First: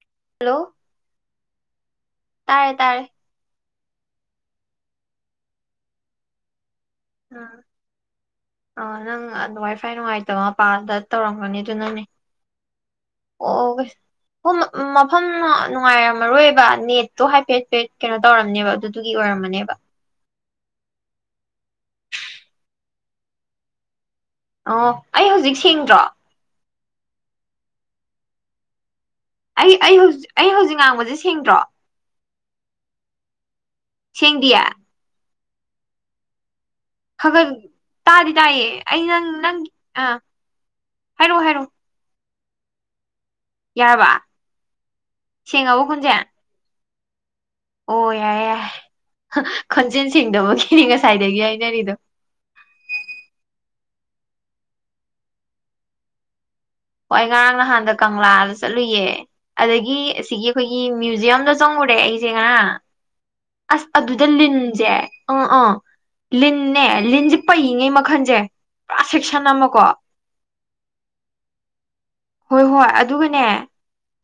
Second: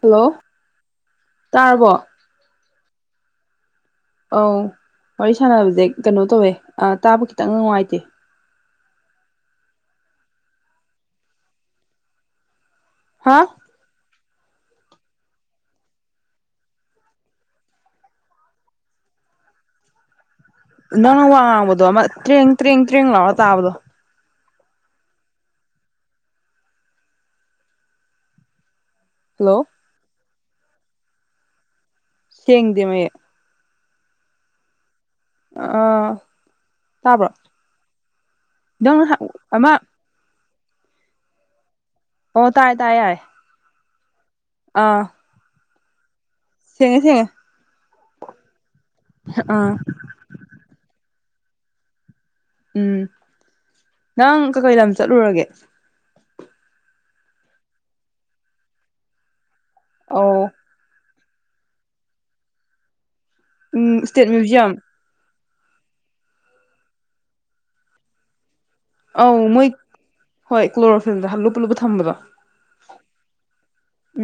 hello ꯇꯥꯔꯕꯣ [inaudible] ꯇꯥꯔꯦ ꯇꯥꯔꯦ ꯑꯧ ꯋꯥꯔꯤ ꯁꯥꯟꯅꯕꯁꯦ ꯀꯩꯅꯣ ꯇꯧꯋꯦ ꯇꯥꯕ ꯈꯤꯇꯪ ꯑꯥ ꯅꯨꯡꯉꯥꯏꯇꯦ ꯁ꯭ꯋꯥꯏ ꯅꯨꯡꯉꯥꯏꯇꯕ ꯃꯄꯥꯗ ꯇꯧꯔꯝꯒꯅꯤ ꯑꯗꯨꯅꯅꯦ ꯍꯥ ꯑꯣ ꯍ ꯃꯐꯝ ꯅꯨꯡꯉꯥꯏꯔꯝꯃꯔꯣꯏꯕ ꯅꯦꯠꯇꯣ ꯍꯥꯏꯐꯦꯠ ꯍꯥꯏꯐꯦꯠ ꯀꯩꯅꯣ ꯇꯧꯔꯝꯅꯦꯕ ꯑꯗꯨꯗꯨꯒꯤ ꯑꯣꯏꯔꯝꯃꯅꯦꯕ ꯅꯪ ꯋꯥꯕꯗꯣ ꯇꯦꯡ ꯇꯦꯡ ꯇꯦꯡ ꯂꯧꯎ ꯇꯥꯕꯗꯣ ꯑꯣ ꯑꯩ ꯍꯧꯖꯤꯛ ꯁꯦꯡꯗ꯭ꯔꯣ ꯍꯜꯂꯣ ꯑꯩ ꯑꯩ ꯍꯧ ꯑꯩ ꯍꯧꯖꯤꯛ ꯉꯥꯡꯕꯁꯦ ꯁꯦꯡꯗ꯭ꯔꯣ ꯁꯦꯡꯗꯃꯦ ꯁꯦꯡꯗꯤꯌꯦ ꯑꯥ ꯇꯥꯕ꯭ꯔꯣ ꯈꯒꯠ ꯇꯥꯗꯤ ꯇꯥꯏꯌꯦ ꯑꯩ ꯅꯪ ꯅꯪꯒꯤ ꯑꯃ ꯑꯥ ꯍꯥꯏꯔꯣ ꯍꯥꯏꯔꯣ ꯑꯣ ꯇꯥꯏ ꯇꯥꯏꯌꯦ ꯌꯥꯔꯕ ꯑꯥ ꯁꯤꯡ ꯑꯕ ꯍꯣꯟꯖꯦ ꯁꯤꯡꯑꯦ ꯁꯤꯡꯑꯦ ꯑꯣ ꯌꯥ ꯌꯥ ꯑꯥ ꯈꯣꯟꯖꯦꯟ ꯁꯦꯛꯗꯕꯒꯤ ꯐ꯭ꯔꯤ ꯉꯁꯥꯏꯗꯒꯤ ꯍꯥꯏꯅꯔꯤꯗꯣ ꯎꯝ ꯅꯪ ꯀꯀꯩ ꯂꯝ ꯆꯠꯂꯨꯔꯒꯦ ꯍꯣꯏ ꯉꯔꯥꯡ ꯅꯍꯥꯟꯗ ꯀꯪꯂꯥꯗ ꯆꯠꯂꯨꯌꯦ ꯑꯗꯒꯤ ꯑꯁꯤꯒꯤ ꯑꯧ ꯑꯩꯈꯣꯏꯒꯤ ꯃꯨꯏꯖꯤꯌꯝ ꯗ ꯆꯪ ꯎꯔꯦ ꯑꯩꯁꯦ ꯉꯔꯥꯡ ꯑꯁ ꯎꯝ ꯏꯁꯇꯦꯠ ꯑꯗꯨꯗ ꯃ꯭ꯌꯨꯖꯤꯌꯝ ꯂꯤꯟꯁꯦ ꯑꯥ ꯑꯥ ꯂꯤꯟꯅꯦ ꯂꯤꯟꯁꯦ ꯄꯩꯉꯩ ꯃꯈꯜꯁꯦ ꯄꯨꯔꯥ ꯑ ꯁꯦꯛꯁꯟ ꯃꯣꯏ ꯑꯃꯀꯣ ꯍꯣꯏ ꯀ ꯀ꯭ꯂꯣꯔꯣꯐꯤꯜ ꯄꯨꯜꯂꯨꯞ ꯄꯨꯂꯨꯞ ꯊꯝꯕꯗꯣ ꯍꯣꯏ ꯍꯣꯏ ꯑꯗꯨꯒꯅꯦ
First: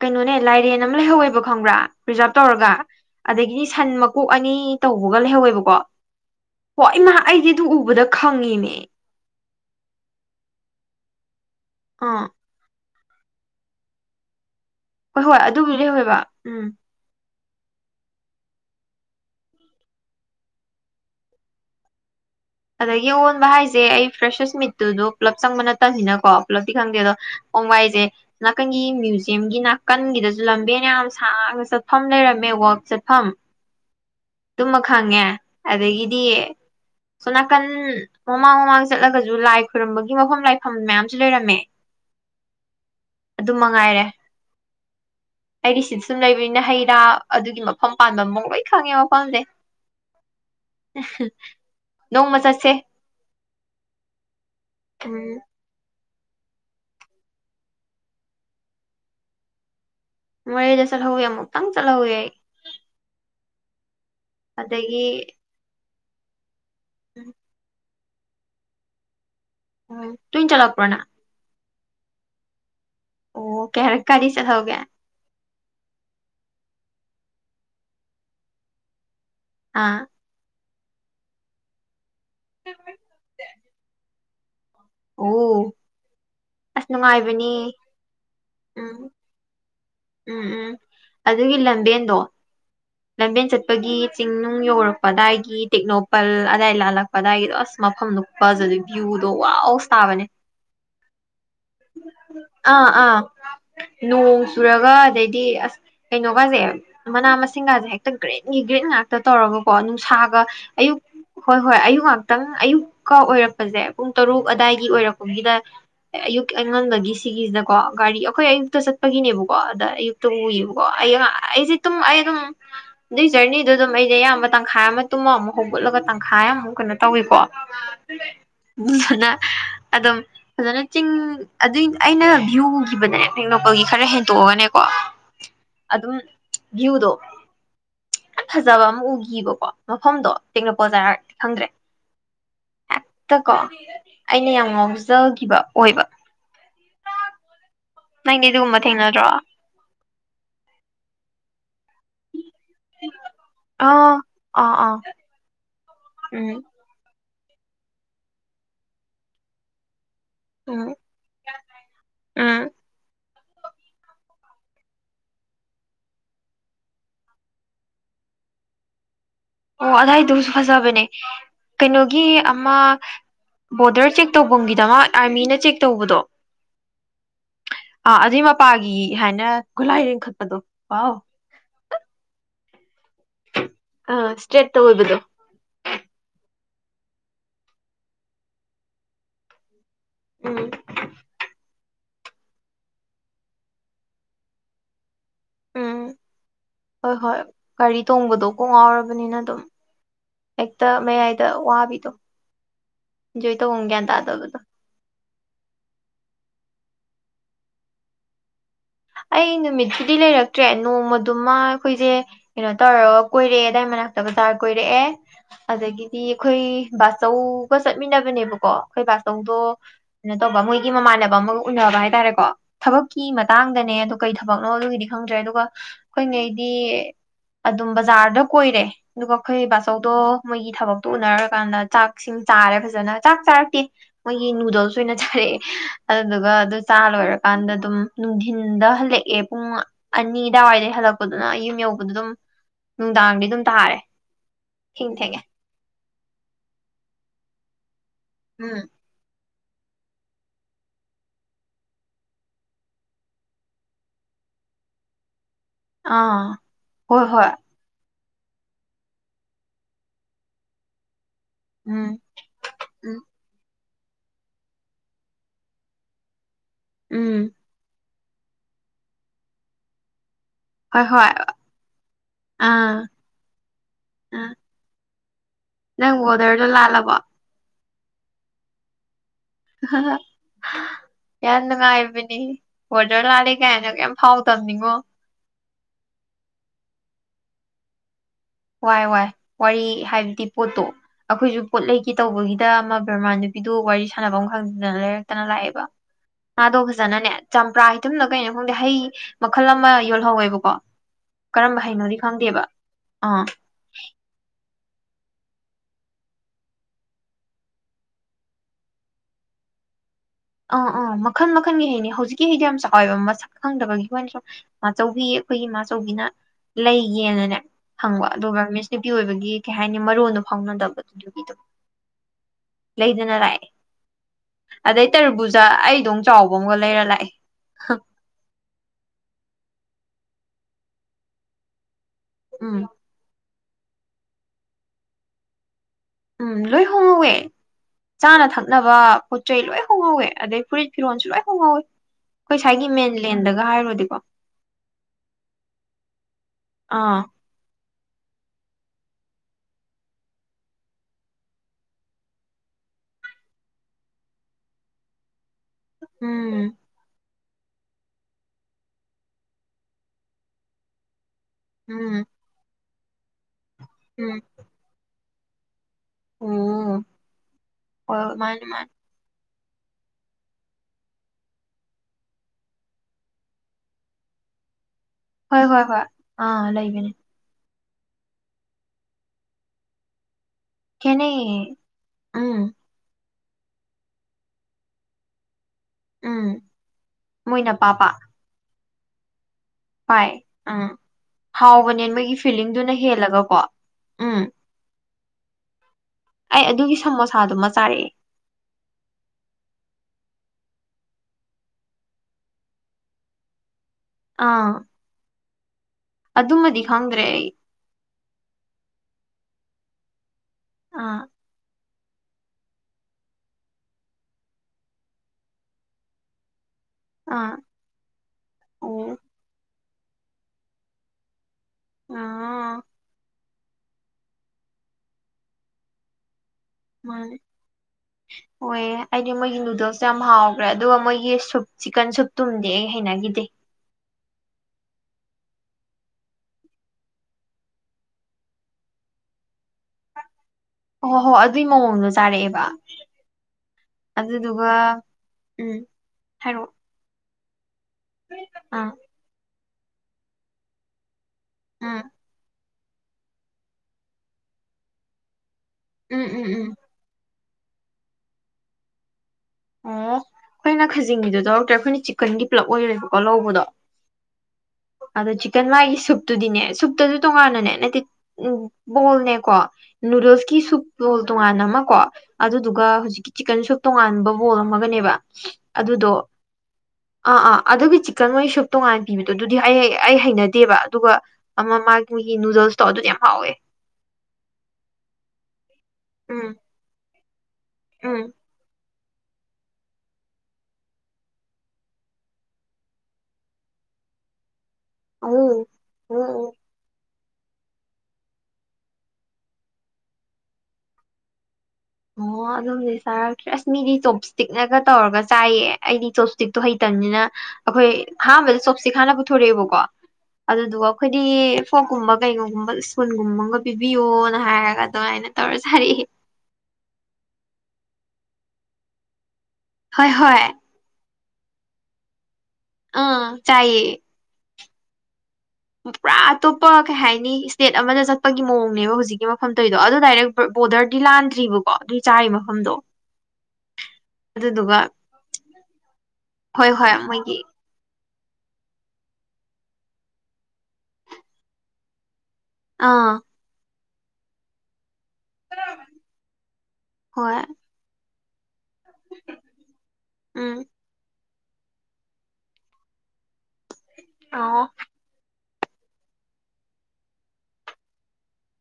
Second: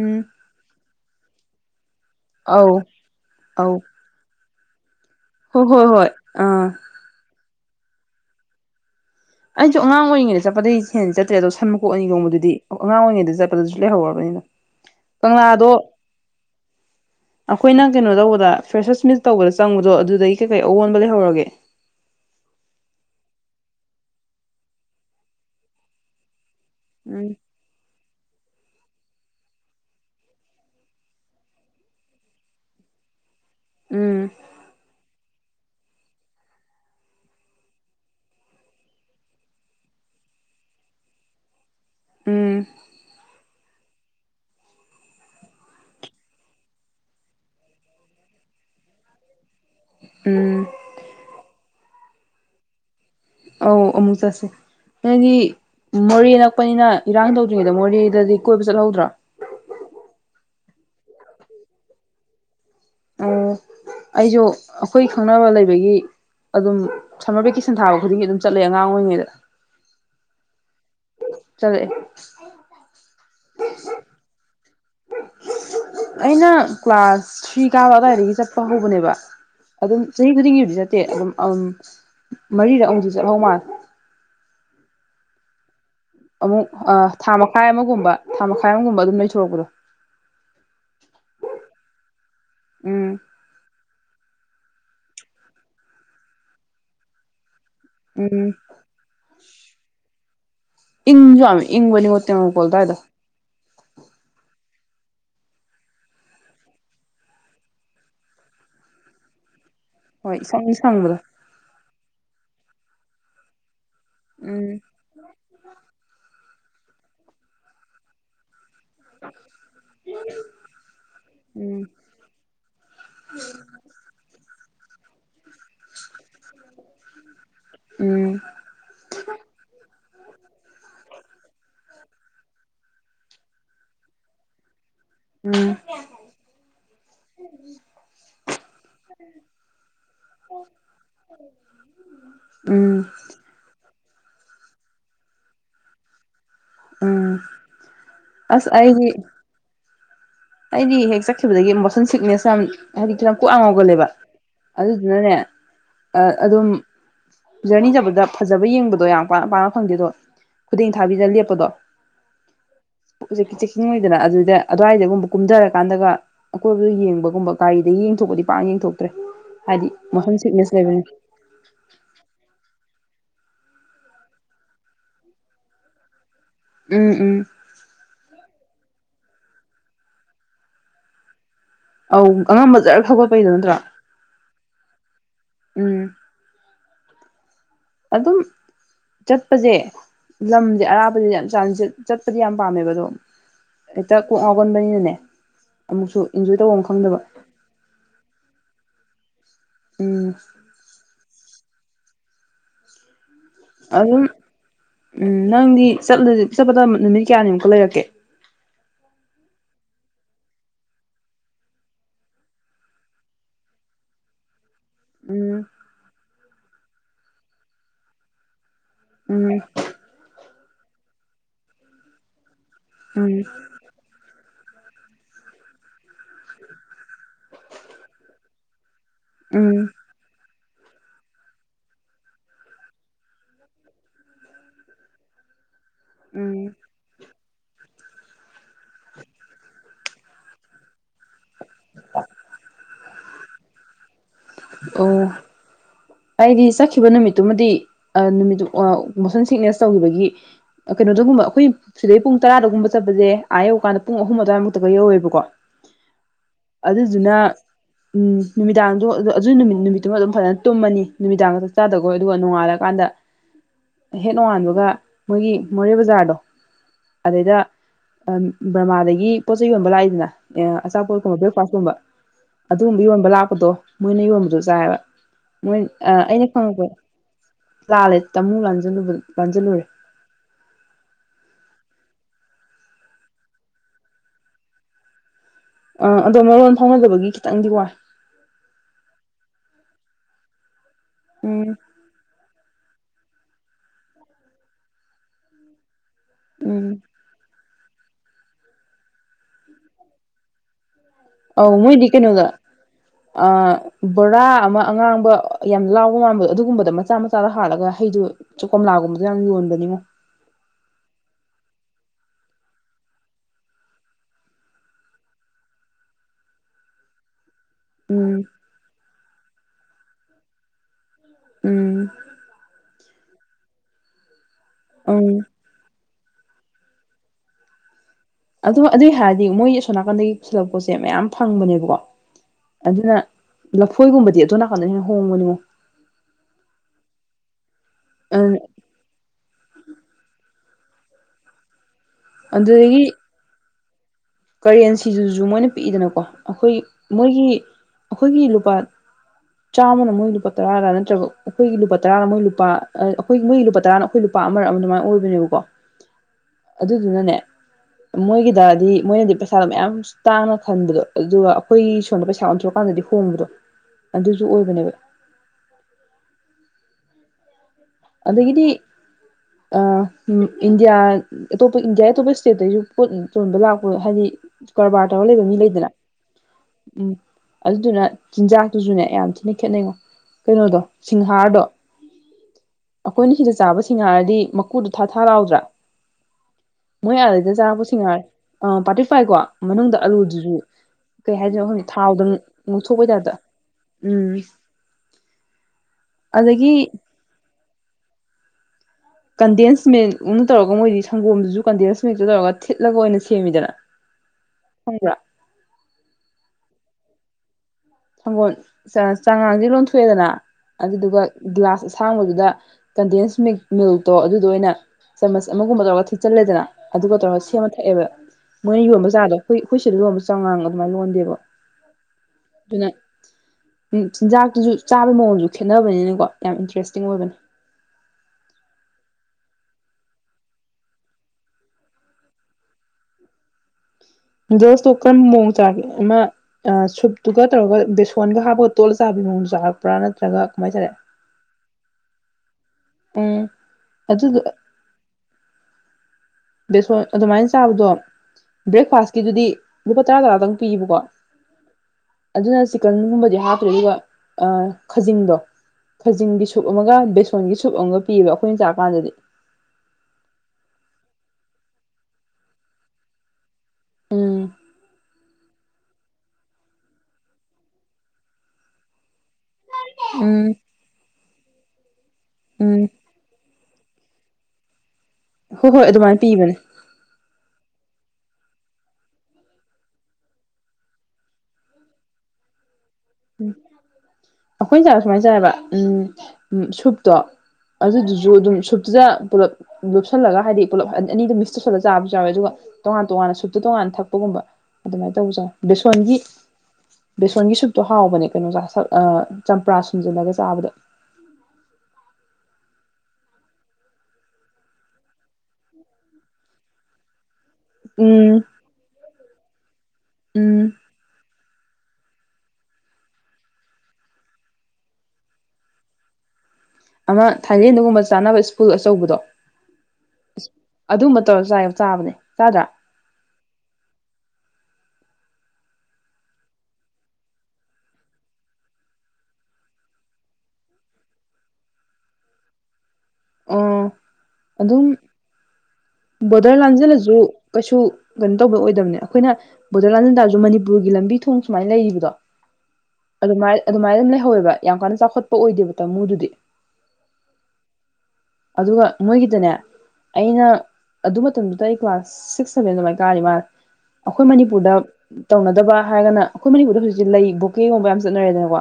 ꯎꯝ ꯂꯥꯏꯔꯦꯟ ꯅꯝ ꯂꯩꯍꯧꯋꯦꯕ ꯈꯪꯕ꯭ꯔꯥ ꯄ꯭ꯔꯤꯖꯕ ꯑꯧ ꯇꯧꯔꯒ ꯑꯗꯒꯤꯗꯤ ꯑꯧ ꯁꯟ ꯃꯀꯣꯛ ꯑꯅꯤ ꯇꯧꯕꯒ ꯍꯣꯏ ꯂꯩꯍꯧꯋꯦꯕꯀꯣ ꯍꯣꯏ ꯍꯣꯏ ꯑꯥ ꯍ ꯏꯃ ꯑꯩꯗꯤ ꯑꯗꯨ ꯎꯕꯗ ꯈꯪꯉꯤꯅꯦ ꯑꯩꯁꯨ ꯑꯉꯥꯡ ꯑꯣꯏꯔꯤꯉꯩꯗ ꯆꯠꯄꯗꯒꯤ ꯑꯩ ꯁꯦꯟ ꯆꯦ ꯇꯦꯗ ꯁꯟ ꯃ ꯑꯥ ꯀꯣꯛꯑꯅꯤꯂꯣꯡꯕꯗꯨꯗꯤ ꯑꯉꯥꯡ ꯑꯣꯏꯔꯤꯉꯩꯗ ꯆꯠꯄꯗꯨꯗꯁꯨ ꯂꯩꯍꯧꯔꯕꯅꯤꯅ ꯍꯣꯏ ꯍꯣꯏ ꯀꯪꯂꯥꯗꯣ ꯑꯗꯨꯕꯨꯗꯤ ꯂꯩ ꯍꯧ ꯌꯦꯕ ꯎꯝ ꯑꯩꯈꯣꯏꯅ ꯀꯩꯅꯣ ꯇꯧꯕꯗ ꯐ꯭ꯔꯦꯁꯁ ꯃꯤꯠ ꯇꯧꯕꯗ ꯆꯪꯕꯗꯣ ꯑꯗꯨꯗꯒꯤ ꯀꯩꯀꯩ ꯑꯑꯣꯟꯕ ꯂꯩꯍꯧꯔꯒꯦ ꯑꯗꯒꯤ ꯑ ꯑꯣꯟꯕ ꯍꯥꯏꯁꯦ ꯑꯩ ꯐ꯭ꯔꯦꯁꯦꯁ ꯃꯤꯠꯇꯨꯗꯣ ꯄꯨꯂꯞ ꯆꯪꯕ ꯅꯠꯇꯝꯅꯤꯅꯀꯣ ꯄꯨꯜꯂꯞ ꯇꯤ ꯈꯪꯗꯦ ꯑꯗꯣ ꯎꯝ ꯑꯍꯣꯡꯕꯥ ꯍꯥꯏꯁꯦ ꯅꯥꯀꯟꯒꯤ ꯃ꯭ꯌꯨꯖꯝꯒꯤ ꯅꯥꯀꯟꯒꯤꯗꯁꯨ ꯂꯝꯕꯦꯟ ꯌꯥꯝ ꯁꯥꯡꯅ ꯆꯠꯐꯝ ꯂꯩꯔꯝꯃꯦ ꯋꯥꯛ ꯆꯠꯐꯝ ꯎꯝ ꯇꯨꯃ ꯈꯪꯉꯦ ꯑꯗꯒꯤꯗꯤ ꯁꯣꯝ ꯅꯥꯀꯟ ꯃꯃꯥꯡ ꯃꯃꯥꯡ ꯆꯠꯂꯒꯁꯨ ꯂꯥꯏ ꯈꯣꯏꯔꯨꯝꯕꯒꯤ ꯃꯐꯝ ꯂꯥꯏꯐꯝ ꯃꯌꯥꯝꯁꯨ ꯂꯩꯔꯝꯃꯦ ꯎꯝ ꯑꯗꯨꯝ ꯃꯉꯥꯏꯔꯦ ꯑꯩ ꯁꯤꯠ ꯁꯨꯝ ꯂꯩꯕꯅꯤꯅ ꯍꯩ ꯔꯥ ꯑꯗꯨꯒꯤ ꯃꯐꯝ ꯄꯥꯟꯕ ꯃꯑꯣꯡ ꯂꯣꯏ ꯈꯪꯉꯦ ꯃꯐꯝꯁꯦ ꯎꯝ ꯎꯍꯨꯝ ꯅꯣꯡꯃ ꯆꯠꯁꯦ ꯑꯧ ꯑꯃꯨꯛ ꯆꯠꯁꯦ ꯎꯝ ꯅ‌ꯣꯏꯗꯤ ꯃꯣꯔꯦ ꯅꯛꯄꯅꯤꯅ ꯏꯔꯥꯡ ꯇꯧꯗ꯭ꯔꯤꯉꯩꯗ ꯃꯣꯔꯦꯗꯗꯤ ꯀꯣꯏꯕ ꯆꯠꯍꯧꯗ꯭ꯔ‌ꯣ ꯃꯣꯔꯦꯗꯥ ꯆꯠ ꯍꯧ ꯑꯦ ꯑꯃꯨꯛ ꯇꯪ ꯆꯠ ꯍꯧ ꯑꯦ ꯑꯣ ꯑꯩꯁꯨ ꯑꯩꯈꯣꯏ ꯈꯪꯅꯕ ꯂꯩꯕꯒꯤ ꯑꯗꯨꯝ ꯁꯝꯃꯔ ꯚꯦꯀꯦꯁꯟ ꯊꯥꯕꯒ ꯈꯨꯗꯤꯡꯒꯤ ꯑꯗꯨꯝꯠꯂꯦ ꯑꯉꯥꯡ ꯑꯣꯏꯔꯤꯉꯩꯗ ꯇꯨ ꯆꯂꯥꯛꯄ꯭ꯔꯣꯅꯥ ꯆꯠꯂꯛ ꯑ ꯀꯌꯥꯔꯛ ꯀꯥꯗꯤ ꯆꯠꯍꯧꯒꯦ ꯑꯩꯅ ꯀ꯭ꯂꯥꯁ ꯊ꯭ꯔꯤ ꯀꯥꯕ ꯑꯗꯨꯋꯥꯏꯗꯒꯤ ꯆꯠꯄ ꯍꯧꯕꯅꯦꯕ ꯑꯥ ꯑꯗꯨꯝ ꯆꯍꯤ ꯈꯨꯗꯤꯡꯒꯤꯖꯦ ꯑꯗꯨꯝ ꯑ ꯃꯔꯤꯗ ꯑꯃꯨꯛꯁꯨ ꯆꯠꯍꯧ ꯃꯥꯜ ꯑꯣ ꯑꯃꯨꯛ ꯑꯁ ꯊꯥ ꯅꯨꯡꯉꯥꯏꯕꯅꯦ ꯃꯈꯥꯏ ꯑꯃꯒꯨꯝꯕ ꯊꯥ ꯎꯝ ꯃꯈꯥꯏꯔꯣꯝꯒꯨꯝꯕ ꯑꯗꯨꯝ ꯂꯣꯏꯊꯣꯔꯛꯄꯗꯣ ꯎꯝ ꯎꯝ ꯑꯗꯨꯒꯤ ꯂꯝꯕꯦꯟꯗꯣ ꯎꯝ ꯂꯝꯕꯦꯟ ꯆꯠꯄꯒꯤ ꯆꯤꯡ ꯌꯧꯔꯛꯄ ꯑꯗꯥꯏꯒꯤ ꯇꯦꯛꯅꯧꯄꯜ ꯑꯗꯥꯏ ꯂꯥꯜꯂꯛꯄꯗꯥꯏꯒꯤꯗꯣ ꯑꯁ ꯃꯐꯝꯗꯨꯣ ꯎꯝ ꯈꯨꯐꯖꯗꯤ ꯚ꯭ꯌꯨꯗꯣ ꯋꯥꯁ ꯇꯥꯕꯅꯦ ꯏꯪꯁꯨ ꯌꯥꯝ ꯏꯪꯕꯅꯤꯉꯣ ꯇꯦꯡꯅꯧꯄꯜ ꯑꯥ ꯑꯗꯨꯋꯥꯏꯗꯣ ꯑꯥ ꯅꯣꯡ ꯑꯗꯩꯗꯤ ꯑꯁ ꯀꯩꯅꯣꯒꯁꯦ ꯃꯅꯥ ꯃꯁꯤꯡꯒꯁꯦ ꯍꯦꯛꯇ ꯒ꯭ꯔꯤꯒꯤ ꯒ꯭ꯔꯤꯟ ꯉꯥꯛꯇ ꯇꯧꯔꯕ ꯀ ꯍꯣꯏ ꯅꯨꯡꯁꯥꯒ ꯏꯁꯪ ꯑꯌꯨꯛ ꯁꯪꯕꯗꯣ ꯍꯣꯏ ꯍꯣꯏ ꯑꯌꯨꯛ ꯉꯥꯛꯇꯪ ꯑꯌꯨꯛ ꯀꯣ ꯑꯣꯏꯔꯛꯄꯁꯦ ꯄꯨꯡ ꯇꯔꯨꯛ ꯎꯝ ꯑꯗꯥꯋꯥꯏꯒꯤ ꯑꯣꯏꯔꯛꯄꯒꯤꯗ ꯑꯌꯨꯛ ꯑꯩꯉꯣꯟꯕꯒꯤ ꯁꯤꯒꯤꯁꯤꯗ ꯀꯣ ꯒꯥꯔꯤ ꯑꯩꯈꯣꯏ ꯑꯌꯨꯛꯇ ꯆꯠꯄꯒꯤ ꯀꯣ ꯑꯗ ꯑꯌꯨꯛꯇ ꯎꯌꯦꯕꯀꯣ ꯑꯩ ꯑꯩꯁꯦ ꯎꯝ ꯑꯗꯨꯝ ꯑꯩ ꯑꯗꯨꯝ ꯑꯗꯨꯩ ꯖꯔꯅꯤꯗꯣ ꯑꯗꯨꯝ ꯑꯩꯁꯦ ꯑꯌꯥꯝꯕ ꯇꯪꯈꯥꯏꯌꯦ ꯑꯃꯃꯦꯦꯨꯡꯃ ꯑꯃꯛ ꯍꯒꯨꯠꯂꯒ ꯇꯪꯈꯥꯏ ꯑꯃꯨꯛ ꯀꯩꯅꯣ ꯇꯧꯋꯤꯀꯣ ꯎꯝ ꯐꯅ ꯑꯗꯨꯝ ꯐꯖꯅ ꯆꯤꯡ ꯑꯗꯨꯏ ꯑꯩꯅ ꯚ꯭ꯌꯨꯈꯤꯕꯅꯦ ꯇꯦꯡꯅꯧꯄꯜꯒꯤ ꯈꯔ ꯍꯦꯟ [unintelligible] ꯀ ꯎꯝ ꯑꯗꯨꯝ ꯚ꯭ꯌꯨꯗꯣ ꯐꯖꯕ ꯑꯃ ꯎꯈꯤꯕꯀꯣ ꯃꯐꯝꯗꯣ ꯇꯦꯡꯅꯧꯄꯖꯥꯔꯗꯤ ꯈꯪꯗ꯭ꯔꯦ ꯎꯝ ꯍꯦꯛꯇ ꯀꯣ ꯑꯩꯅ ꯌꯥꯝ ꯉꯥꯎꯖꯈꯤꯕ ꯑꯣꯏꯕ ꯎꯝ ꯅꯪꯗꯤ ꯑꯁ ꯑꯗꯨꯒꯨꯝꯕ ꯑꯩꯗꯤ ꯊꯦꯡꯅꯗ꯭ꯔꯣ ꯑꯩꯗꯤ ꯍꯦꯛ ꯆꯠꯈꯤꯕꯗꯒꯤ ꯏꯃꯣꯁꯟ ꯁꯤꯛꯅꯦꯁ ꯍꯥꯏꯗꯤ ꯈꯤꯇꯪ ꯀꯣꯛꯡ ꯉꯧꯒꯜꯂꯦꯕ ꯑꯥ ꯑꯥ ꯑꯥ ꯑꯗꯨꯗꯨꯅꯅꯦ ꯑ ꯎꯝ ꯑꯗꯨꯝ ꯖꯔꯅꯤ ꯆꯠꯕꯗ ꯐꯖꯕ ꯌꯦꯡꯕꯗꯣ ꯌꯥꯝꯅ ꯄꯥꯅ ꯐꯪꯗꯦꯗꯣ ꯎꯝ ꯈꯨꯗꯤꯡ ꯊꯥꯕꯤꯖ ꯂꯦꯞꯄꯗꯣ ꯎꯝ ꯍꯧꯖꯤꯛꯀꯤ ꯆꯦꯛꯀꯤꯡ ꯑꯣꯏꯗꯅ ꯑꯗꯨꯏꯗ ꯑꯗꯨꯋꯥꯏꯗꯒꯨꯝꯕ ꯀꯨꯝꯊꯔꯀꯥꯟꯗꯒ ꯑꯈꯣꯏꯕꯗꯨ ꯌꯦꯡꯕꯒꯨꯝꯕ ꯒꯥꯔꯤꯗꯒꯤ ꯌꯦꯡꯊꯣꯛꯄꯗꯤ ꯄꯥꯛ ꯌꯦꯡꯊꯣꯛꯇ꯭ꯔꯦ ꯍꯥꯏꯗꯤ ꯑꯣ ꯃꯣꯁꯟ ꯑꯗꯨꯋꯥꯏꯗꯨꯕꯨꯁꯨ ꯁꯤꯛꯅꯦꯁ ꯂꯩꯕꯅꯤ ꯐꯖꯕꯅꯦ ꯀꯩꯅꯣꯒꯤ ꯑꯃ ꯕꯣꯔꯗꯔ ꯆꯦꯛ ꯇꯧꯐꯝꯒꯤꯗꯃꯛ ꯑꯥꯔꯃꯤꯅ ꯆꯦꯛ ꯇꯧꯕꯗꯣ ꯎꯝ ꯎꯝ ꯑ ꯑꯗꯨꯏ ꯃꯄꯥꯒꯤ ꯀ ꯍꯥꯏꯅ ꯈꯨꯒꯂꯥꯏ ꯂꯤꯡꯈꯠꯄꯗꯣ ꯄꯥꯎ ꯑꯧ ꯑꯉꯥꯡꯕꯖꯥ ꯑꯥ ꯏꯁꯇ꯭ꯔꯦꯠ ꯇ ꯑꯣꯏꯕꯗꯣ ꯎꯝ ꯑꯗꯨꯝ ꯆꯠꯄꯁꯦ ꯎꯝ ꯂꯝꯗꯤ ꯑꯔꯥꯞꯄꯗꯤꯗꯤ ꯌꯥꯝ ꯆꯥꯟꯁꯤꯜ ꯆꯠꯄꯗꯤ ꯌꯥꯝ ꯄꯥꯝꯃꯦꯕ ꯑꯗꯣ ꯍꯦꯛꯇ ꯀꯣꯛ ꯉꯥꯎꯒꯣꯟꯕꯅꯤꯅꯅꯦ ꯎꯝ ꯍꯣꯏ ꯍꯣꯏ ꯒꯥꯔꯤ ꯊꯣꯡꯕꯗꯣ ꯀꯣꯡꯉꯥꯎ ꯕꯅꯤꯅ ꯑꯗꯨꯝ ꯎꯝ ꯑꯩꯛꯇ ꯃ ꯗ ꯋꯥꯍꯕꯤ ꯑꯗꯨꯝ ꯎꯝ ꯅꯪꯗꯤ ꯆꯠꯂꯨꯗꯤ ꯆꯠꯄꯗ ꯅꯨꯃꯤꯠ ꯀꯌꯥꯅꯤꯃꯨꯛꯀ ꯂꯩꯔꯛꯀꯦ ꯑꯩ ꯅꯨꯃꯤꯠꯁꯤꯗꯤ ꯂꯩꯔꯛꯇ꯭ꯔꯦ ꯅꯣꯡꯃꯗꯨꯃ ꯑꯩꯈꯣꯏꯁꯦ ꯀꯩꯅꯣ ꯇꯧꯔꯒ ꯀꯣꯏꯔꯛꯑꯦ ꯑꯗꯥꯏ ꯃꯅꯥꯛꯇ ꯕꯖꯥꯔ ꯀꯣꯏꯔꯛꯑꯦ ꯎꯝ ꯑꯗꯒꯤꯗꯤ ꯑꯩꯈꯣꯏ ꯕꯥꯆꯧꯒ ꯆꯠꯃꯤꯟꯅꯕꯅꯦꯕꯀꯣ ꯑꯩꯈꯣꯏ ꯕꯥꯆꯧꯗꯣ ꯎꯝ ꯀꯩꯅꯣ ꯇꯧꯕ ꯃꯣꯏꯒꯤ ꯃꯃꯥꯟꯅꯕ ꯑꯃꯒ ꯎꯅꯕ ꯍꯥꯏꯇꯥꯔꯦꯀꯣ ꯊꯕꯛꯀꯤ ꯎꯝ ꯃꯇꯥꯡ ꯑꯗꯨꯣ ꯀꯩ ꯊꯕꯛꯅꯣ ꯑꯗꯨꯒꯤꯗꯤ ꯈꯪꯗ꯭ꯔꯦ ꯑꯗꯨꯒ ꯑꯩꯈꯣꯏꯉꯩꯗꯤ ꯑꯗꯨꯝ ꯕꯖꯥꯔꯗ ꯀꯣꯏꯔꯦ ꯑꯗꯨꯒ ꯎꯝ ꯑꯩꯈꯣꯏꯕꯥꯁꯧꯗꯣ ꯃꯣꯏꯒꯤ ꯊꯕꯛꯇꯣ ꯎꯅꯔꯀꯥꯟꯗ ꯆꯥꯛꯁꯤꯡ ꯆꯥꯔꯦ ꯐꯖꯅ ꯆꯥꯛ ꯆꯥꯔꯛꯇꯦ ꯃꯣꯏꯒꯤ ꯅꯨꯗꯜꯁ ꯑꯣꯏꯅ ꯆꯥꯔꯛꯑꯦ ꯑꯗꯨꯗꯨꯒ ꯎꯝ ꯑꯗꯨ ꯆꯥ ꯂꯣꯏꯔꯀꯥꯟꯗ ꯑꯗꯨꯝ ꯅꯨꯡꯗꯤ ꯍꯤꯟꯗ ꯍꯜꯂꯛꯑꯦ ꯄꯨꯡ ꯑꯅꯤ ꯑꯗꯨꯗꯥꯋꯥꯏꯗꯩ ꯍꯜꯂꯛꯄꯗꯨꯅ ꯌꯨꯝ ꯌꯧꯕꯗ ꯑꯗꯨꯝ ꯅꯨꯡꯗꯥꯡꯗꯤ ꯑꯗꯨꯝ ꯇꯥꯔꯦ ꯊꯦꯡ ꯑꯣ ꯊꯦꯡꯉꯦ ꯑꯩꯗꯤ ꯆꯠꯈꯤꯕ ꯅꯨꯃꯤꯠꯇꯨꯃꯗꯤ ꯎꯝ ꯅꯨꯃꯤꯠꯁꯟ ꯐꯤꯛꯅꯦꯁ ꯇꯧꯈꯤꯕꯒꯤ ꯀꯩꯅꯣꯗꯒꯨꯝꯕ ꯑꯩꯈꯣꯏ ꯁꯤꯗꯩ ꯄꯨꯡ ꯇꯔꯥꯗꯒꯨꯝꯕ ꯆꯠꯄꯁꯦ ꯑꯥ ꯌꯧꯀꯥꯟꯗ ꯄꯨꯡ ꯑꯍꯨꯝ ꯑꯗꯨꯋꯥꯏꯃꯨꯛꯇꯒ ꯌꯧꯋꯦꯕꯀꯣ ꯑꯥ ꯍꯣꯏ ꯑꯗꯨꯗꯨꯅ ꯍꯣꯏ ꯎꯝ ꯅꯨꯃꯤꯗꯥꯡꯗꯣ ꯑꯗꯨ ꯑꯗꯨ ꯅꯨꯃꯤꯠ ꯅꯨꯃꯤꯠꯇꯨꯃ ꯑꯗꯨꯝ ꯐꯖꯅ ꯇꯨꯝꯃꯅꯤ ꯅꯨꯃꯤꯗꯥꯡꯒ ꯆ ꯎꯝ ꯆꯥꯗꯈꯣꯏ ꯑꯗꯨꯒ ꯅꯣꯡꯉꯥꯜꯂꯀꯥꯟꯗ ꯎꯝ ꯍꯦꯛ ꯅꯣꯡꯉꯥꯟꯕꯒ ꯃꯣꯏꯒꯤ ꯃꯣꯔꯦ ꯕꯖꯥꯔꯗꯣ ꯎꯝ ꯑꯗꯨꯗꯩꯗ ꯕꯔꯃꯥꯗꯒꯤ ꯄꯣꯠ ꯆꯩꯩ ꯌꯣꯟꯕ ꯂꯥꯛꯏꯗꯅ ꯑꯦ ꯍꯣꯏ ꯍꯣꯏ ꯑꯆꯥꯄꯣꯠꯀꯨꯝꯕ ꯕ꯭ꯔꯦꯛꯐꯥꯁꯀꯨꯝꯕ ꯑꯗꯨꯒꯨꯝꯕ ꯑꯥ ꯌꯣꯟꯕ ꯂꯥꯛꯄꯗꯣ ꯃꯣꯏꯅ ꯑꯥ ꯌꯣꯟꯕꯗꯨ ꯆꯥꯏꯑꯕ ꯃꯣꯏ ꯅꯪ ꯑꯩꯅ ꯑꯣꯕꯗꯔꯗꯣ ꯐꯪꯉꯛꯄ ꯂꯥꯜꯂꯕ ꯂꯥꯜꯂꯦ ꯇꯃꯨꯛ ꯂꯥꯟꯁꯤꯜꯂꯨꯕꯗ ꯌꯥ ꯉ ꯍꯥꯏꯅꯤ ꯋꯥꯗꯔ ꯂꯥꯂꯦ ꯀꯥꯏꯅ ꯀꯩ ꯐꯥꯎ ꯇꯝꯅꯤꯡꯉꯣ ꯑꯥ ꯑꯗꯣ ꯃꯔꯣꯟ ꯐꯥꯎꯅꯗꯕꯒꯤ ꯈꯤꯇꯪꯗꯤ ꯋꯥꯏ ꯋꯥꯏ ꯋꯥꯏ ꯋꯥꯔꯤ ꯍꯥꯏꯕꯗꯤ ꯄꯣꯠꯇꯣ ꯑꯩꯈꯣꯏꯁꯨ ꯎꯝ ꯄꯣꯠ ꯂꯩꯒꯦ ꯇꯧꯕꯒꯤ ꯁꯤꯗ ꯑꯃ ꯕ꯭ꯔꯃꯥꯟ ꯅꯨꯄꯤꯗꯨ ꯋꯥꯔꯤ ꯁꯥꯟꯐꯝ ꯑꯃ ꯈꯪꯗꯗꯅ ꯂꯩꯔꯛꯇꯅ ꯂꯥꯛꯑꯦꯕ ꯃꯥꯗꯣ ꯎꯝ ꯐꯖꯅꯅꯦ ꯆꯝꯄ꯭ꯔꯥ ꯇꯝꯅ ꯀꯩꯅꯣ ꯈꯪꯗꯦ ꯍꯩ ꯃꯈꯜ ꯑꯃ ꯌꯣꯜꯍꯧꯋꯦꯕꯀꯣ ꯀꯔꯝꯕ ꯑꯃꯅꯤ ꯍꯩꯅꯣꯗꯤ ꯀꯅꯤꯗ ꯈꯪꯗꯦꯕ ꯑꯥ ꯑ ꯣꯔ ꯆ ꯑꯃ ꯑꯉꯥꯡꯕ ꯌꯥꯝꯅ ꯂꯥꯎꯕ ꯃꯥꯟꯕꯗꯣ ꯑꯗꯨꯒꯨꯝꯕꯗ ꯃꯆꯥ ꯃꯆꯥꯗ ꯍꯥꯜꯂꯒ ꯍꯩꯗꯨ ꯆꯀꯣꯝꯂꯥꯒꯨꯝꯕꯗ ꯌꯥꯝ ꯌꯣꯟꯕꯅꯤꯉꯣ ꯑꯥ ꯑꯥ ꯃꯈꯜ ꯃꯈꯜꯒꯤ ꯍꯩꯅꯤ ꯍꯧꯖꯤꯛꯀꯤ ꯍꯩꯗꯤꯣ ꯌꯥꯝ ꯆꯥꯎꯥꯏꯕ ꯑꯃ ꯃꯁꯛ ꯈꯪꯗꯕꯒꯤ ꯍꯅꯁꯨ ꯃꯥꯆꯧꯕꯤ ꯑꯩꯈꯣꯏꯒꯤ ꯃꯥꯆꯧꯕꯤꯅ ꯂꯩꯒꯦꯅꯅꯦ ꯍꯪꯕ ꯎꯝ ꯑꯣ ꯔꯔꯃꯦꯁ ꯅꯨꯄꯤ ꯑꯣꯏꯕꯒꯤ ꯀꯩ ꯍꯥꯏꯅꯤ ꯃꯔꯣꯟꯗꯣ ꯐꯥꯎꯅꯗꯕꯗꯣ ꯎꯝ ꯔ ꯎꯝ ꯔꯕꯨꯖ ꯑꯩꯗ ꯆꯥꯎꯕ ꯃꯣꯡꯒ ꯂꯩꯔ ꯂꯥꯛꯑ ꯑꯗꯨ ꯑꯗꯨ ꯑꯣꯏ ꯍꯥꯏꯔꯗꯤ ꯃꯣꯏ ꯁꯣꯅꯥꯀꯟꯗꯒꯤ ꯄꯨꯁꯤꯜꯂꯛꯄꯣꯠꯁꯦ ꯃꯌꯥꯝ ꯐꯪꯕꯅꯦꯕꯀꯣ ꯎꯝ ꯑꯗꯨꯅ ꯂꯐꯣꯏꯒꯨꯝꯕꯗꯤ ꯑꯗꯨꯣ ꯅꯥꯀꯟꯗ ꯍꯦꯟꯅ ꯍꯣꯡꯕꯅꯤꯉꯣ ꯎꯝ ꯂꯣꯏ ꯍꯉꯋꯦ ꯆꯥꯅ ꯊꯛꯅꯕ ꯄꯣꯠ ꯆꯩꯩ ꯂꯣꯏ ꯍꯣꯡꯍꯧꯋꯦ ꯑꯗꯩ ꯐꯔꯤ ꯐꯤꯔꯣꯣꯟ ꯆꯂꯉ ꯑꯣꯏꯣꯏ ꯑꯩꯈꯣꯏ ꯁ꯭ꯥꯏꯒꯤ ꯑꯗꯨꯗꯒꯤ ꯃꯦꯟꯂꯦꯟꯗꯒ ꯍꯥꯏꯔꯨꯔ ꯄꯥ ꯀꯔꯦꯟꯁꯤꯗꯨꯁꯨ ꯃꯣꯏꯅ ꯄꯤꯛꯏꯗꯅꯀꯣ ꯑꯩꯈꯣꯏ ꯑꯥ ꯃꯣꯏꯒꯤ ꯑꯩꯈꯣꯏꯒꯤ ꯂꯨꯄꯥ ꯆꯥꯝꯃꯅ ꯃꯣꯏ ꯂꯨꯄꯥ ꯇꯔꯥꯒ ꯅꯠꯇ꯭ꯔꯒ ꯑꯩꯈꯣꯏꯒꯤ ꯂꯨꯄꯥ ꯇꯔꯥꯅ ꯃꯣꯏ ꯂꯨꯄꯥ ꯑꯩꯈꯣꯏꯒꯤ ꯃꯣꯏꯒꯤ ꯂꯨꯄꯥ ꯇꯔꯥꯅ ꯑꯩꯈꯣꯏ ꯂꯨꯄꯥ ꯑꯃ ꯑꯃ ꯑꯗꯨꯃꯥꯏꯅ ꯑꯣꯏꯕꯅꯦꯕꯀꯣ ꯎꯝ ꯑꯗꯨꯗꯨꯅꯅꯦ ꯃꯣꯏꯒꯗꯗꯤ ꯃꯣꯏꯅꯗꯤ ꯄꯩꯁꯥꯗꯣ ꯃꯌꯥꯝ ꯇꯥꯡꯅ ꯈꯟꯕꯗꯣ ꯑꯗꯨꯒ ꯑꯩꯈꯣꯏ ꯎꯝ ꯁꯣꯟꯗ ꯄꯩꯁꯥ ꯑꯣꯟꯊꯣꯔꯛꯀꯥꯟꯗꯗꯤ ꯀꯨꯝ꯭ꯔ ꯑꯗꯨꯁꯨ ꯑꯣꯏꯕꯅꯦꯕ ꯎꯝ ꯍ ꯃꯥꯅꯦ ꯃꯥꯅꯤ ꯑ ꯎ ꯏꯟꯗꯤꯌꯥ ꯑꯇꯣꯞꯄ ꯏꯟꯗꯤꯌꯥ ꯑꯇꯣꯞꯄ ꯏꯁꯇꯦꯠꯇꯇꯩꯒꯤꯁꯨ ꯄꯣꯠ ꯌꯣꯟꯕ ꯂꯥꯛꯄ ꯍꯥꯏꯗꯤ ꯔꯕꯥꯔ ꯍꯕ ꯍꯣꯏ ꯍꯣꯏ ꯃꯤꯂꯗ ꯍꯣꯏ ꯑꯥ ꯎꯝ ꯂꯩꯕꯅꯦ ꯑꯗꯨꯗꯨꯅ ꯆꯤꯟꯖꯥꯛꯇꯨꯁꯨꯅꯦ ꯌꯥꯝ ꯊꯤꯅ ꯈꯦꯠꯅꯩꯉꯣ ꯀꯩꯅꯣꯗꯣ ꯁꯤꯡꯍꯥꯔꯗꯣ ꯈꯦꯠꯅꯩꯌꯦ ꯎꯝ ꯑꯩꯈꯣꯏꯅ ꯍꯗ ꯆꯥꯕ ꯁꯤꯡꯉꯔꯗꯤ ꯃꯀꯨꯗꯨꯣ ꯊꯥ ꯊꯥ ꯂꯎꯗ꯭ꯔꯥ ꯎꯝ ꯃꯣꯏ ꯑꯗꯤ ꯃꯣꯏꯅ ꯄꯥꯄꯥ ꯆꯥꯕꯨꯣꯁꯤꯉꯔ ꯑ ꯄꯥ ꯄꯥꯏ ꯀꯣ ꯃꯅꯨꯡꯗ ꯄꯥꯏ ꯑꯂꯨꯗꯨꯁꯨ ꯎꯝ ꯀꯩ ꯍꯥꯏꯗꯅꯣ ꯑꯩꯈꯣꯏ ꯍꯥꯎꯕꯅꯦ ꯊꯥꯎꯗ ꯃꯣꯏꯒꯤ ꯐꯤꯂꯤꯡꯗꯨꯅ ꯉꯣꯛꯊꯣꯛꯄꯩꯇꯥꯗ ꯍꯦꯜꯂꯒꯀꯣ ꯎꯝ ꯑꯩ ꯑꯗꯒꯤ ꯑꯗꯨꯒꯤ ꯁꯃꯣꯁꯥꯗꯣ ꯃ ꯇꯔꯦ ꯀꯟꯗꯦꯟꯁꯃꯦꯟꯅ ꯇꯧꯔꯒ ꯃꯣꯏꯗꯤ ꯁꯪꯒꯣꯝꯗꯨꯁꯨ ꯀꯟꯗꯦꯟꯁꯃꯦꯟꯇꯨ ꯇꯧꯔꯒ ꯊꯤꯠꯂꯒ ꯑꯣꯏꯅ ꯁꯦꯝꯃꯤꯗꯅ ꯑꯥ ꯈꯪꯕ꯭ꯔꯥ ꯑꯗꯨꯃꯗꯤ ꯈꯪꯗ꯭ꯔꯦ ꯑꯩ ꯁꯪꯒꯣꯜ ꯆꯉꯥꯡꯁ ꯂꯣꯟꯊꯣꯛꯑꯦꯗꯅ ꯑꯥ ꯑꯗꯨꯗꯨꯒ ꯒ꯭ꯂꯥꯁ ꯑꯁꯥꯡꯕꯗꯨꯗ ꯀꯟꯗꯦꯟꯁ ꯃꯤꯜꯛꯇꯣ ꯑꯗꯨꯗ ꯑꯣꯏꯅ ꯆꯥꯃꯁ ꯑꯃꯒꯨꯝꯕ ꯇꯧꯔꯒ ꯊꯤꯠꯆꯜꯂꯦꯗꯅ ꯑꯗꯨꯒ ꯇꯧꯔꯒ ꯑꯥ ꯁꯦꯝꯃ ꯊꯛꯑꯦꯕ ꯃꯣꯏꯅ ꯑꯣ ꯌꯣꯟꯕ ꯥꯔꯗꯣ ꯍꯈꯣꯏ ꯑꯩꯈꯣꯏꯁꯤꯗ ꯂꯣꯟꯕ ꯆꯉꯥꯡꯒ ꯑꯗꯨꯃꯥꯏꯅ ꯂꯣꯟꯗꯦꯕ ꯑ ꯎꯝ ꯆꯤꯟꯖꯥꯛꯇꯨꯁꯨ ꯆꯥꯕꯩ ꯃꯑꯣꯡꯁꯨ ꯈꯦꯠꯅꯕꯅꯤꯅꯀꯣ ꯌꯥꯝ ꯏꯟꯇꯔꯦꯁꯇꯤꯡ ꯑꯣꯏꯕꯅꯦ ꯃꯥꯅꯦ ꯍꯌꯦ ꯑꯩꯗꯤ ꯃꯣꯏꯒꯤ ꯅꯨꯗꯜꯁꯇ ꯌꯥꯝ ꯍꯥꯎꯈ꯭ꯔꯦ ꯑꯗꯨꯒ ꯃꯣꯏꯒꯤ ꯁꯨꯞ ꯆꯤꯛꯀꯟ ꯁꯨꯞ ꯇꯨꯝꯗꯦ ꯑꯩ ꯍꯩꯅꯈꯤꯗꯦ ꯒꯦꯁꯇꯣ ꯀꯔꯝꯕ ꯃꯑꯣꯣꯡ ꯆꯥꯒꯦ ꯑꯃ ꯁꯨꯞꯇꯨꯒ ꯇꯧꯔꯒ ꯕꯦꯁꯣꯟꯒ ꯍꯥꯞꯄꯒ ꯇꯣꯜꯂ ꯆꯥꯕꯤ ꯃꯑꯣꯣꯡ ꯆꯥꯔꯛꯄ꯭ꯔꯥ ꯅꯠꯇ꯭ꯔꯒ ꯀꯃꯥꯏꯅ ꯆꯥꯔꯛꯑꯦ ꯑꯣ ꯍꯣ ꯍꯣꯏ ꯑꯗꯨꯏ ꯃꯑꯣꯡꯗꯣ ꯆꯥꯔꯛꯑꯦꯕ ꯎꯝ ꯑꯗꯨꯗꯣ ꯑꯗꯨꯗꯨꯒ ꯎꯝ ꯍꯥꯏꯔꯛꯑꯣ ꯁ ꯑꯗꯨ ꯑꯗꯨꯃꯥꯏ ꯆꯥꯎꯗꯣ ꯑꯥ ꯕ꯭ꯔꯦꯛꯐꯥꯁꯀꯤꯗꯨꯗꯤ ꯂꯨꯄꯥ ꯇꯔꯥ ꯇꯔꯥꯗꯪ ꯄꯤꯕꯀꯣ ꯑꯗꯨ ꯎꯝ ꯑꯗꯨꯅ ꯆꯤꯀꯟꯒꯨꯝꯕꯗꯤ ꯍꯥꯞꯇ꯭ꯔꯦ ꯑꯗꯨꯒ ꯈꯖꯤꯡꯗꯣ ꯎꯝ ꯈꯥꯖꯤꯡꯗꯤ ꯁꯨꯞ ꯎꯝ ꯎꯝ ꯑꯃꯒ ꯕꯦ ꯁꯣꯟꯒꯤ ꯁꯨꯞ ꯑꯃꯒ ꯄꯤꯑꯕ ꯑꯩꯈꯣꯏꯅ ꯆꯥꯛ ꯀꯥꯟꯗꯗꯤ ꯑꯣ ꯑꯩꯈꯣꯏꯅ ꯈꯖꯤꯡꯒꯤꯗꯣ ꯇꯧꯔꯛꯇꯔ ꯑꯩꯈꯣꯏꯅ ꯆꯤꯛꯀꯟꯒꯤ ꯄꯨꯂꯞ ꯑꯣꯏꯔꯦꯕꯀꯣ ꯂꯧ ꯕꯗꯣ ꯑ ꯑꯗꯣ ꯆꯤꯛꯀꯟ ꯃꯥꯒꯤ ꯁꯨꯞꯇꯨꯗꯤꯅꯦ ꯁꯨꯞꯇꯗꯤ ꯇꯣꯉꯥꯟꯅꯅꯦ ꯅꯠꯇꯦ ꯕꯣꯜꯅꯦꯀꯣ ꯎꯝ ꯅꯨꯗꯜꯁꯀꯤ ꯁꯨꯞ ꯕꯣꯜ ꯇꯣꯉꯥꯟꯅ ꯑꯃꯀꯣ ꯎꯝ ꯑꯗꯨꯗꯨꯒ ꯍꯧꯖꯤꯛꯀꯤ ꯆꯤꯛꯀꯟ ꯁꯨꯞ ꯇꯣꯉꯥꯟꯕ ꯕꯣꯜ ꯑꯃꯒꯅꯦꯕ ꯍꯣꯏ ꯍꯣꯏ ꯑꯗꯨꯗꯣ ꯑꯗꯨꯃꯥꯏꯅ ꯄꯤꯕꯅꯦ ꯑ ꯑꯥ ꯑꯗꯨꯒꯤ ꯆꯤꯀꯟ ꯃꯣꯏ ꯁꯨꯞ ꯇꯉꯅ ꯄꯤꯕꯤꯗ ꯑꯗꯨ ꯑꯗꯨ ꯑꯩ ꯑꯩ ꯍꯩꯅꯗꯦꯕ ꯑꯗꯨꯒ ꯑꯃ ꯃꯥꯒꯤ ꯅꯨꯗꯜꯁꯇꯣ ꯑꯗꯨꯗꯤ ꯌꯥꯝ ꯎꯝ ꯍꯥꯎꯋꯦ ꯑꯩꯈꯣꯏꯅ ꯆꯕ ꯁꯨꯃꯥꯏꯅ ꯆꯥꯏꯔꯕ ꯎꯝ ꯁꯨꯨꯞꯇꯣ ꯑꯗꯨꯗꯨꯁꯨ ꯎꯝ ꯑꯗꯨꯝ ꯁꯨꯞꯇꯨꯗ ꯄꯨꯂꯞ ꯂꯨꯞꯁꯜꯂꯒ ꯍꯥꯏꯗꯤ ꯄꯨꯂꯞ ꯑꯅꯤꯗꯣ ꯃꯤꯁ ꯇꯧꯁꯜꯂꯒ ꯆꯥꯕꯁꯨꯎꯋꯦ ꯑꯗꯨꯒ ꯇꯣꯉꯥꯟ ꯇꯣꯉꯥꯟ ꯁꯨꯞꯇꯨ ꯇꯣꯉꯥꯟꯅ ꯊꯛꯄꯒꯨꯝꯕ ꯑꯣ ꯑꯗꯨ ꯑꯣ ꯑꯣ ꯕꯦꯁꯣꯟꯒꯤ ꯁꯨꯨꯞꯛꯇꯣ ꯍꯥꯎꯕꯅꯦ ꯀꯩꯅꯣꯖꯥ ꯁꯛ ꯑ ꯆꯝꯄ꯭ꯔꯥ ꯁꯨꯝꯖꯤꯜꯂꯒ ꯆꯥꯕꯗ ꯑꯣ ꯑꯗꯨꯝꯗꯤ ꯆꯔꯛꯇ꯭ꯔꯁ ꯃꯤꯗꯤ ꯆꯣꯞ ꯏꯁꯇꯤꯛꯅꯒ ꯇꯧꯔꯒ ꯆꯥꯏꯌꯦ ꯑꯩꯗꯤ ꯆꯣꯞ ꯏꯁꯇꯤꯛꯇꯣ ꯍꯩꯇꯕꯅꯤꯅ ꯑꯩꯈꯣꯏ ꯎꯝ ꯑꯍꯥꯟꯕꯗ ꯆꯣꯞꯁ꯭ꯇꯤꯛꯁ ꯈꯅꯕ ꯊꯣꯛꯔꯦꯕꯀꯣ ꯎꯝ ꯑꯗꯨꯗꯨꯒ ꯑꯩꯈꯣꯏꯗꯤ ꯐꯣꯛꯀꯨꯝꯕ ꯀꯩꯒꯨꯝꯒꯨꯝꯕ ꯁ꯭ꯄꯨꯟꯒꯨꯝꯕꯒ ꯄꯤꯕꯤꯌꯣꯅ ꯍꯥꯏꯔꯒ ꯑꯗꯨꯃꯥꯏꯅ ꯇꯧꯔ ꯁꯥꯔꯛꯑ ꯑꯃ ꯊꯥꯏꯂꯦꯟꯗꯒꯨꯝꯕ ꯆꯥꯅꯕ ꯁ꯭ꯀꯨꯜ ꯑꯆꯧꯕꯗꯣ ꯍꯣꯏ ꯍꯣꯏ ꯇꯣ ꯆꯥꯛ ꯌꯥꯝ ꯆꯥꯕꯅꯦ ꯆꯥ ꯗ꯭ꯔꯥ ꯎꯝ ꯆꯥꯏꯌꯦ ꯄꯨꯔꯥ ꯑꯇꯣꯞꯄ ꯀꯩ ꯍꯥꯏꯅꯤ ꯏꯁꯇꯦꯠ ꯑꯃꯗ ꯆꯠꯄꯒꯤ ꯃꯑꯣꯡꯅꯦꯕ ꯍꯧꯖꯤꯛꯀꯤ ꯃꯐꯝꯗ ꯇꯧꯏ ꯗꯣ ꯑꯗꯨ ꯗꯥꯏꯔꯦꯛ ꯕꯣ꯭ꯔꯗ꯭ꯔꯗꯤ ꯂꯥꯟꯗ꯭ꯔꯤꯕꯀꯣ ꯑꯗꯨꯏ ꯆꯥꯔꯤ ꯃꯐꯝꯗꯣ ꯑꯣ ꯑꯗꯨꯗꯨꯒ ꯑꯗꯨꯝ ꯕꯣ꯭ꯔꯗ꯭ꯔ ꯍꯣꯏ ꯍꯣꯏ ꯂꯥꯟꯁꯤꯜꯂꯁꯨ ꯃꯣꯏꯒꯤ ꯀꯩꯁꯨ ꯀꯩꯅꯣ ꯇꯧꯕ ꯑꯣꯏꯗꯕꯅꯦ ꯑꯩꯈꯣꯏꯅ ꯕꯣ꯭ꯔꯗ꯭ꯔ ꯂꯥꯟꯁꯤꯟ ꯇꯔꯁꯨ ꯃꯅꯤꯄꯨꯔꯒꯤ ꯂꯝꯕꯤ ꯊꯣꯡ ꯁꯨꯃꯥꯏꯅ ꯂꯩꯔꯤꯕꯗꯣ ꯑꯥ ꯑꯗꯨꯃꯥꯏ ꯑꯗꯨꯝ ꯂꯩꯍꯧꯋꯦꯕ ꯌꯥꯝ ꯀꯟꯅ ꯆꯥꯎ ꯈꯣꯠꯄ ꯑꯣꯏꯗꯦꯕ ꯇꯥꯃꯨꯗꯨꯗꯤ ꯍꯣꯏ ꯑꯗꯨꯒ ꯃꯣꯏꯒꯤꯗꯅꯦ ꯑꯩꯅ ꯎꯝ ꯑꯗꯨꯃ ꯃꯇꯝꯗꯨꯗ ꯑꯩ ꯀ꯭ꯂꯥꯁ ꯁꯤꯛꯁ ꯁꯥꯚꯦꯟ ꯑꯗꯨꯃꯥꯏꯅ ꯀꯥꯔꯤ ꯃꯥꯜꯂ‌ꯦ ꯑꯩꯈꯣꯏ ꯑꯣ ꯃꯅꯤꯄꯨ꯭ꯔꯗ ꯇꯧꯅꯗꯕ ꯍꯥꯏꯔꯒꯅ ꯑꯩꯈꯣꯏ ꯃꯅꯤꯄꯨ꯭ꯔꯗ ꯍꯧꯖꯤꯛꯁꯦ ꯂꯩ ꯕꯨꯀꯦꯒꯨꯝꯕ ꯌꯥꯝ ꯆꯠꯅꯔꯦꯗꯅꯀꯣ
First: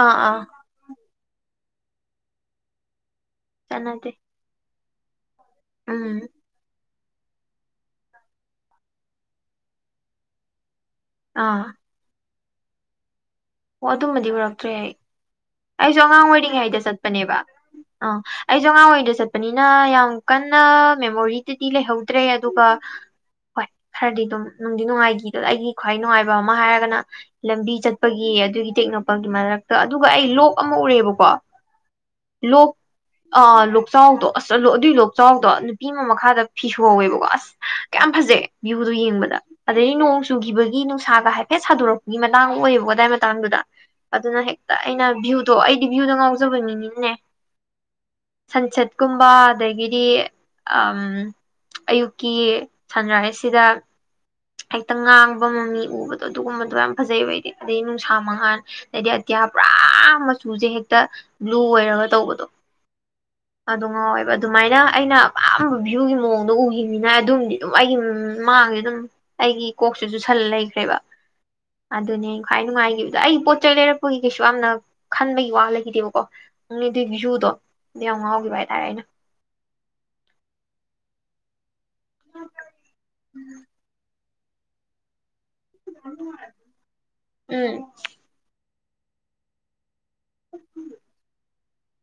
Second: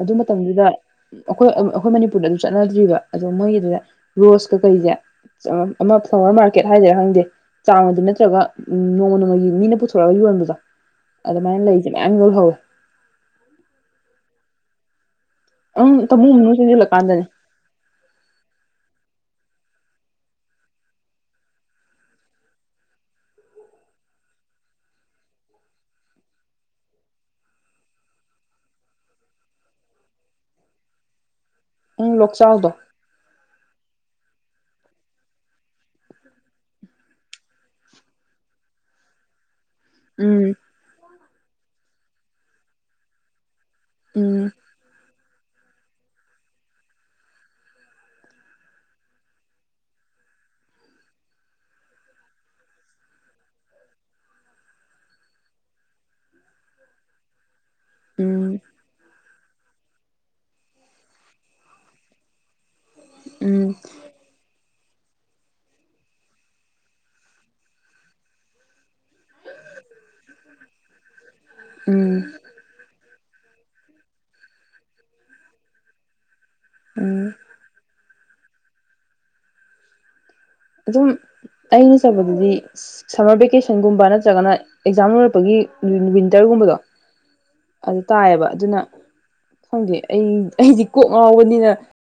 ꯑꯗꯨ ꯑꯥ ꯑꯥ ꯃꯇꯝꯗꯨꯗ ꯑꯩꯈꯣꯏ ꯑꯩꯈꯣꯏ ꯃꯅꯤꯄꯨ꯭ꯔꯗ ꯑꯗꯨ ꯆꯠꯅꯗ꯭ꯔꯤꯕ ꯑꯗꯣ ꯃꯣꯏꯒꯤꯗꯨꯗ ꯆꯥꯟꯅꯗꯦ ꯔꯣꯁ ꯀꯩꯖꯦ ꯑꯃ ꯎꯝ ꯐ꯭ꯂꯥꯋꯥ꯭ꯔ ꯃꯥ꯭ꯔꯀꯦꯠ ꯍꯥꯏ ꯗꯨꯏꯔꯥ ꯆꯥꯃꯗꯤ ꯅꯠꯇ꯭ꯔꯒ ꯎ ꯅꯣꯡꯃ ꯅꯣꯡꯃꯒꯤ ꯃꯤꯅ ꯄꯨꯊꯣꯔꯛꯒ ꯌꯣꯟꯕꯗꯣ ꯑꯥ ꯑꯗꯨꯃꯥꯏꯅ ꯂꯩꯁꯦ ꯃꯌꯥꯝ ꯌꯣꯜꯍꯧꯋꯦ ꯑꯣ ꯑꯗꯨꯃꯗꯤ ꯎꯔꯛꯇ꯭ꯔꯦ ꯑꯩ ꯑꯪ ꯑꯩꯁꯨ ꯑꯉꯥꯡ ꯇꯥꯃꯨ ꯃꯅꯨꯡ ꯑꯣꯏꯔꯤꯉꯩꯗ ꯆꯪꯁꯤꯜꯂꯀꯥꯟꯗꯅꯦ ꯆꯠꯄꯅꯦꯕ ꯑꯥ ꯑꯩꯁꯨ ꯑꯉꯥꯡ ꯑꯣꯏꯔꯤꯗ ꯆꯠ ꯆꯠꯄꯅꯤꯅ ꯌꯥꯝ ꯀꯟꯅ ꯃꯦꯃꯣꯔꯤꯗꯗꯤ ꯂꯩꯍꯧꯗ꯭ꯔꯦ ꯑꯗꯨꯒ ꯍꯣꯏ ꯈꯔꯗꯤ ꯑꯗꯨꯝ ꯅꯨꯡꯗꯤ ꯅꯨꯡꯉꯥꯏꯒꯤꯗ ꯑꯩꯒꯤ ꯈ꯭ꯋꯥꯏ ꯅꯨꯡꯉꯥꯏꯕ ꯑꯃ ꯍꯥꯏꯔꯒꯅ ꯂꯝꯕꯤ ꯆꯠꯄꯒꯤ ꯑꯗꯨꯒꯤ ꯇꯦꯛꯅꯧꯄꯜꯒꯤ ꯃꯔꯛꯇ ꯑꯗꯨꯒ ꯑꯩ ꯂꯣꯛ ꯑꯃ ꯎꯔꯦꯕꯀꯣ ꯎꯪ ꯂꯣꯛꯆꯥꯎꯗꯣ ꯂꯣꯛ ꯑ ꯂꯣꯛꯆꯥꯎꯗꯣ ꯑꯁꯂꯣ ꯑꯗꯨꯏ ꯂꯣꯛꯆꯥꯎꯗꯣ ꯅꯨꯄꯤ ꯑꯃ ꯃꯈꯥꯗ ꯐꯤꯁꯨꯍꯧꯋꯦꯕꯀꯣ ꯑꯁ ꯀꯌꯥꯝ ꯐꯖꯩ ꯚ꯭ꯌꯨꯗꯣ ꯌꯦꯡꯕꯗ ꯑꯗꯩ ꯅꯣꯡ ꯎꯝ ꯆꯨꯈꯤꯕꯒꯤ ꯅꯨꯡꯁꯥꯒ ꯍꯥꯏ ꯍꯦ ꯁꯥꯥꯗꯣꯔꯛꯄꯒꯤ ꯃꯇꯥꯡ ꯑꯣꯏꯌꯦꯕ ꯑꯗꯥꯏ ꯃꯇꯥꯡꯗꯨꯗ ꯑꯗꯨꯅ ꯎꯝ ꯍꯦꯛꯇ ꯑꯩꯅ ꯚꯌꯨ ꯑꯗꯣ ꯑꯩꯗꯤ ꯚ꯭ꯌꯨꯗ ꯉꯥꯎꯖꯕꯅꯤꯅꯤꯅꯦ ꯁꯟꯁꯦꯠꯀꯨꯝꯕ ꯑꯗꯒꯤꯗꯤ ꯑꯌꯨꯛꯀꯤ ꯁꯟꯔꯥꯏꯖꯁꯤꯗ ꯍꯦꯛꯇ ꯉꯥꯡꯕ ꯃꯝꯃꯤ ꯎꯕꯗꯣ ꯑꯗꯨꯒꯨꯝꯕꯗꯣ ꯌꯥꯝ ꯐꯖꯩꯕ ꯑꯩꯗꯤ ꯑꯗꯩ ꯅꯨꯡꯁꯥ ꯃꯉꯥꯟ ꯎꯝ ꯑꯗꯩꯗꯤ ꯑꯇꯤꯌꯥ ꯄꯨꯔꯥ ꯆꯨꯁꯦ ꯍꯦꯛꯇ ꯕ꯭ꯂꯨ ꯑꯣꯏꯔꯒ ꯇꯧꯕꯗꯣ ꯎꯝ ꯑꯗꯨ ꯉꯥꯏꯥꯏꯕ ꯑꯗꯨꯃꯥꯏꯅ ꯑꯩꯅ ꯑꯄꯥꯝꯕ ꯚꯤꯌꯨꯒꯤ ꯃꯑꯣꯡꯗꯣ ꯎꯈꯤꯕꯅꯤꯅ ꯑꯗꯨꯝꯗꯤ ꯑꯗꯨꯝ ꯑꯩꯒꯤ ꯃꯥꯡꯉꯦ ꯑꯗꯨꯝ ꯑꯩꯒꯤ ꯀꯣꯛꯁꯤ ꯆꯨ ꯁꯜꯂ ꯂꯩꯈ꯭ꯔꯦꯕ ꯎꯝ ꯑꯗꯨꯅꯦ ꯈ꯭ꯋꯥꯏ ꯅꯨꯡꯉꯥꯏꯈꯤꯕꯗ ꯑꯩ ꯄꯣꯠ ꯆꯩ ꯂꯩꯔꯛꯄꯒꯤ ꯀꯩꯁꯨ ꯌꯥꯝꯅ ꯈꯟꯕꯒꯤ ꯋꯥ ꯂꯩꯈꯤꯗꯦꯕꯀꯣ ꯅꯪ ꯑꯗꯨꯏ ꯎꯝ ꯚ꯭ꯨꯗꯣ ꯌꯥꯝ ꯉꯥꯎꯈꯤꯕ ꯍꯥꯏꯇꯥꯔꯦ ꯑꯩꯅ ꯑꯗꯨꯝ ꯑꯩꯅ ꯆꯕꯗꯗꯤ ꯁꯝꯃꯔ ꯚꯦꯀꯦꯁꯟꯒꯨꯝꯕ ꯅꯠꯇ꯭ꯔꯒꯅ ꯑꯦꯛꯖꯥꯝ ꯒꯤ ꯋꯤꯟꯇꯔꯒꯨꯝꯕꯗꯣ ꯎꯝ ꯑꯗꯨ ꯇꯥꯏꯌꯦꯕ ꯑꯗꯨꯅ ꯈꯪꯗꯦ ꯑꯩ ꯑꯩꯗꯤ ꯀꯣꯛ ꯉꯥꯎꯕꯅꯤꯅ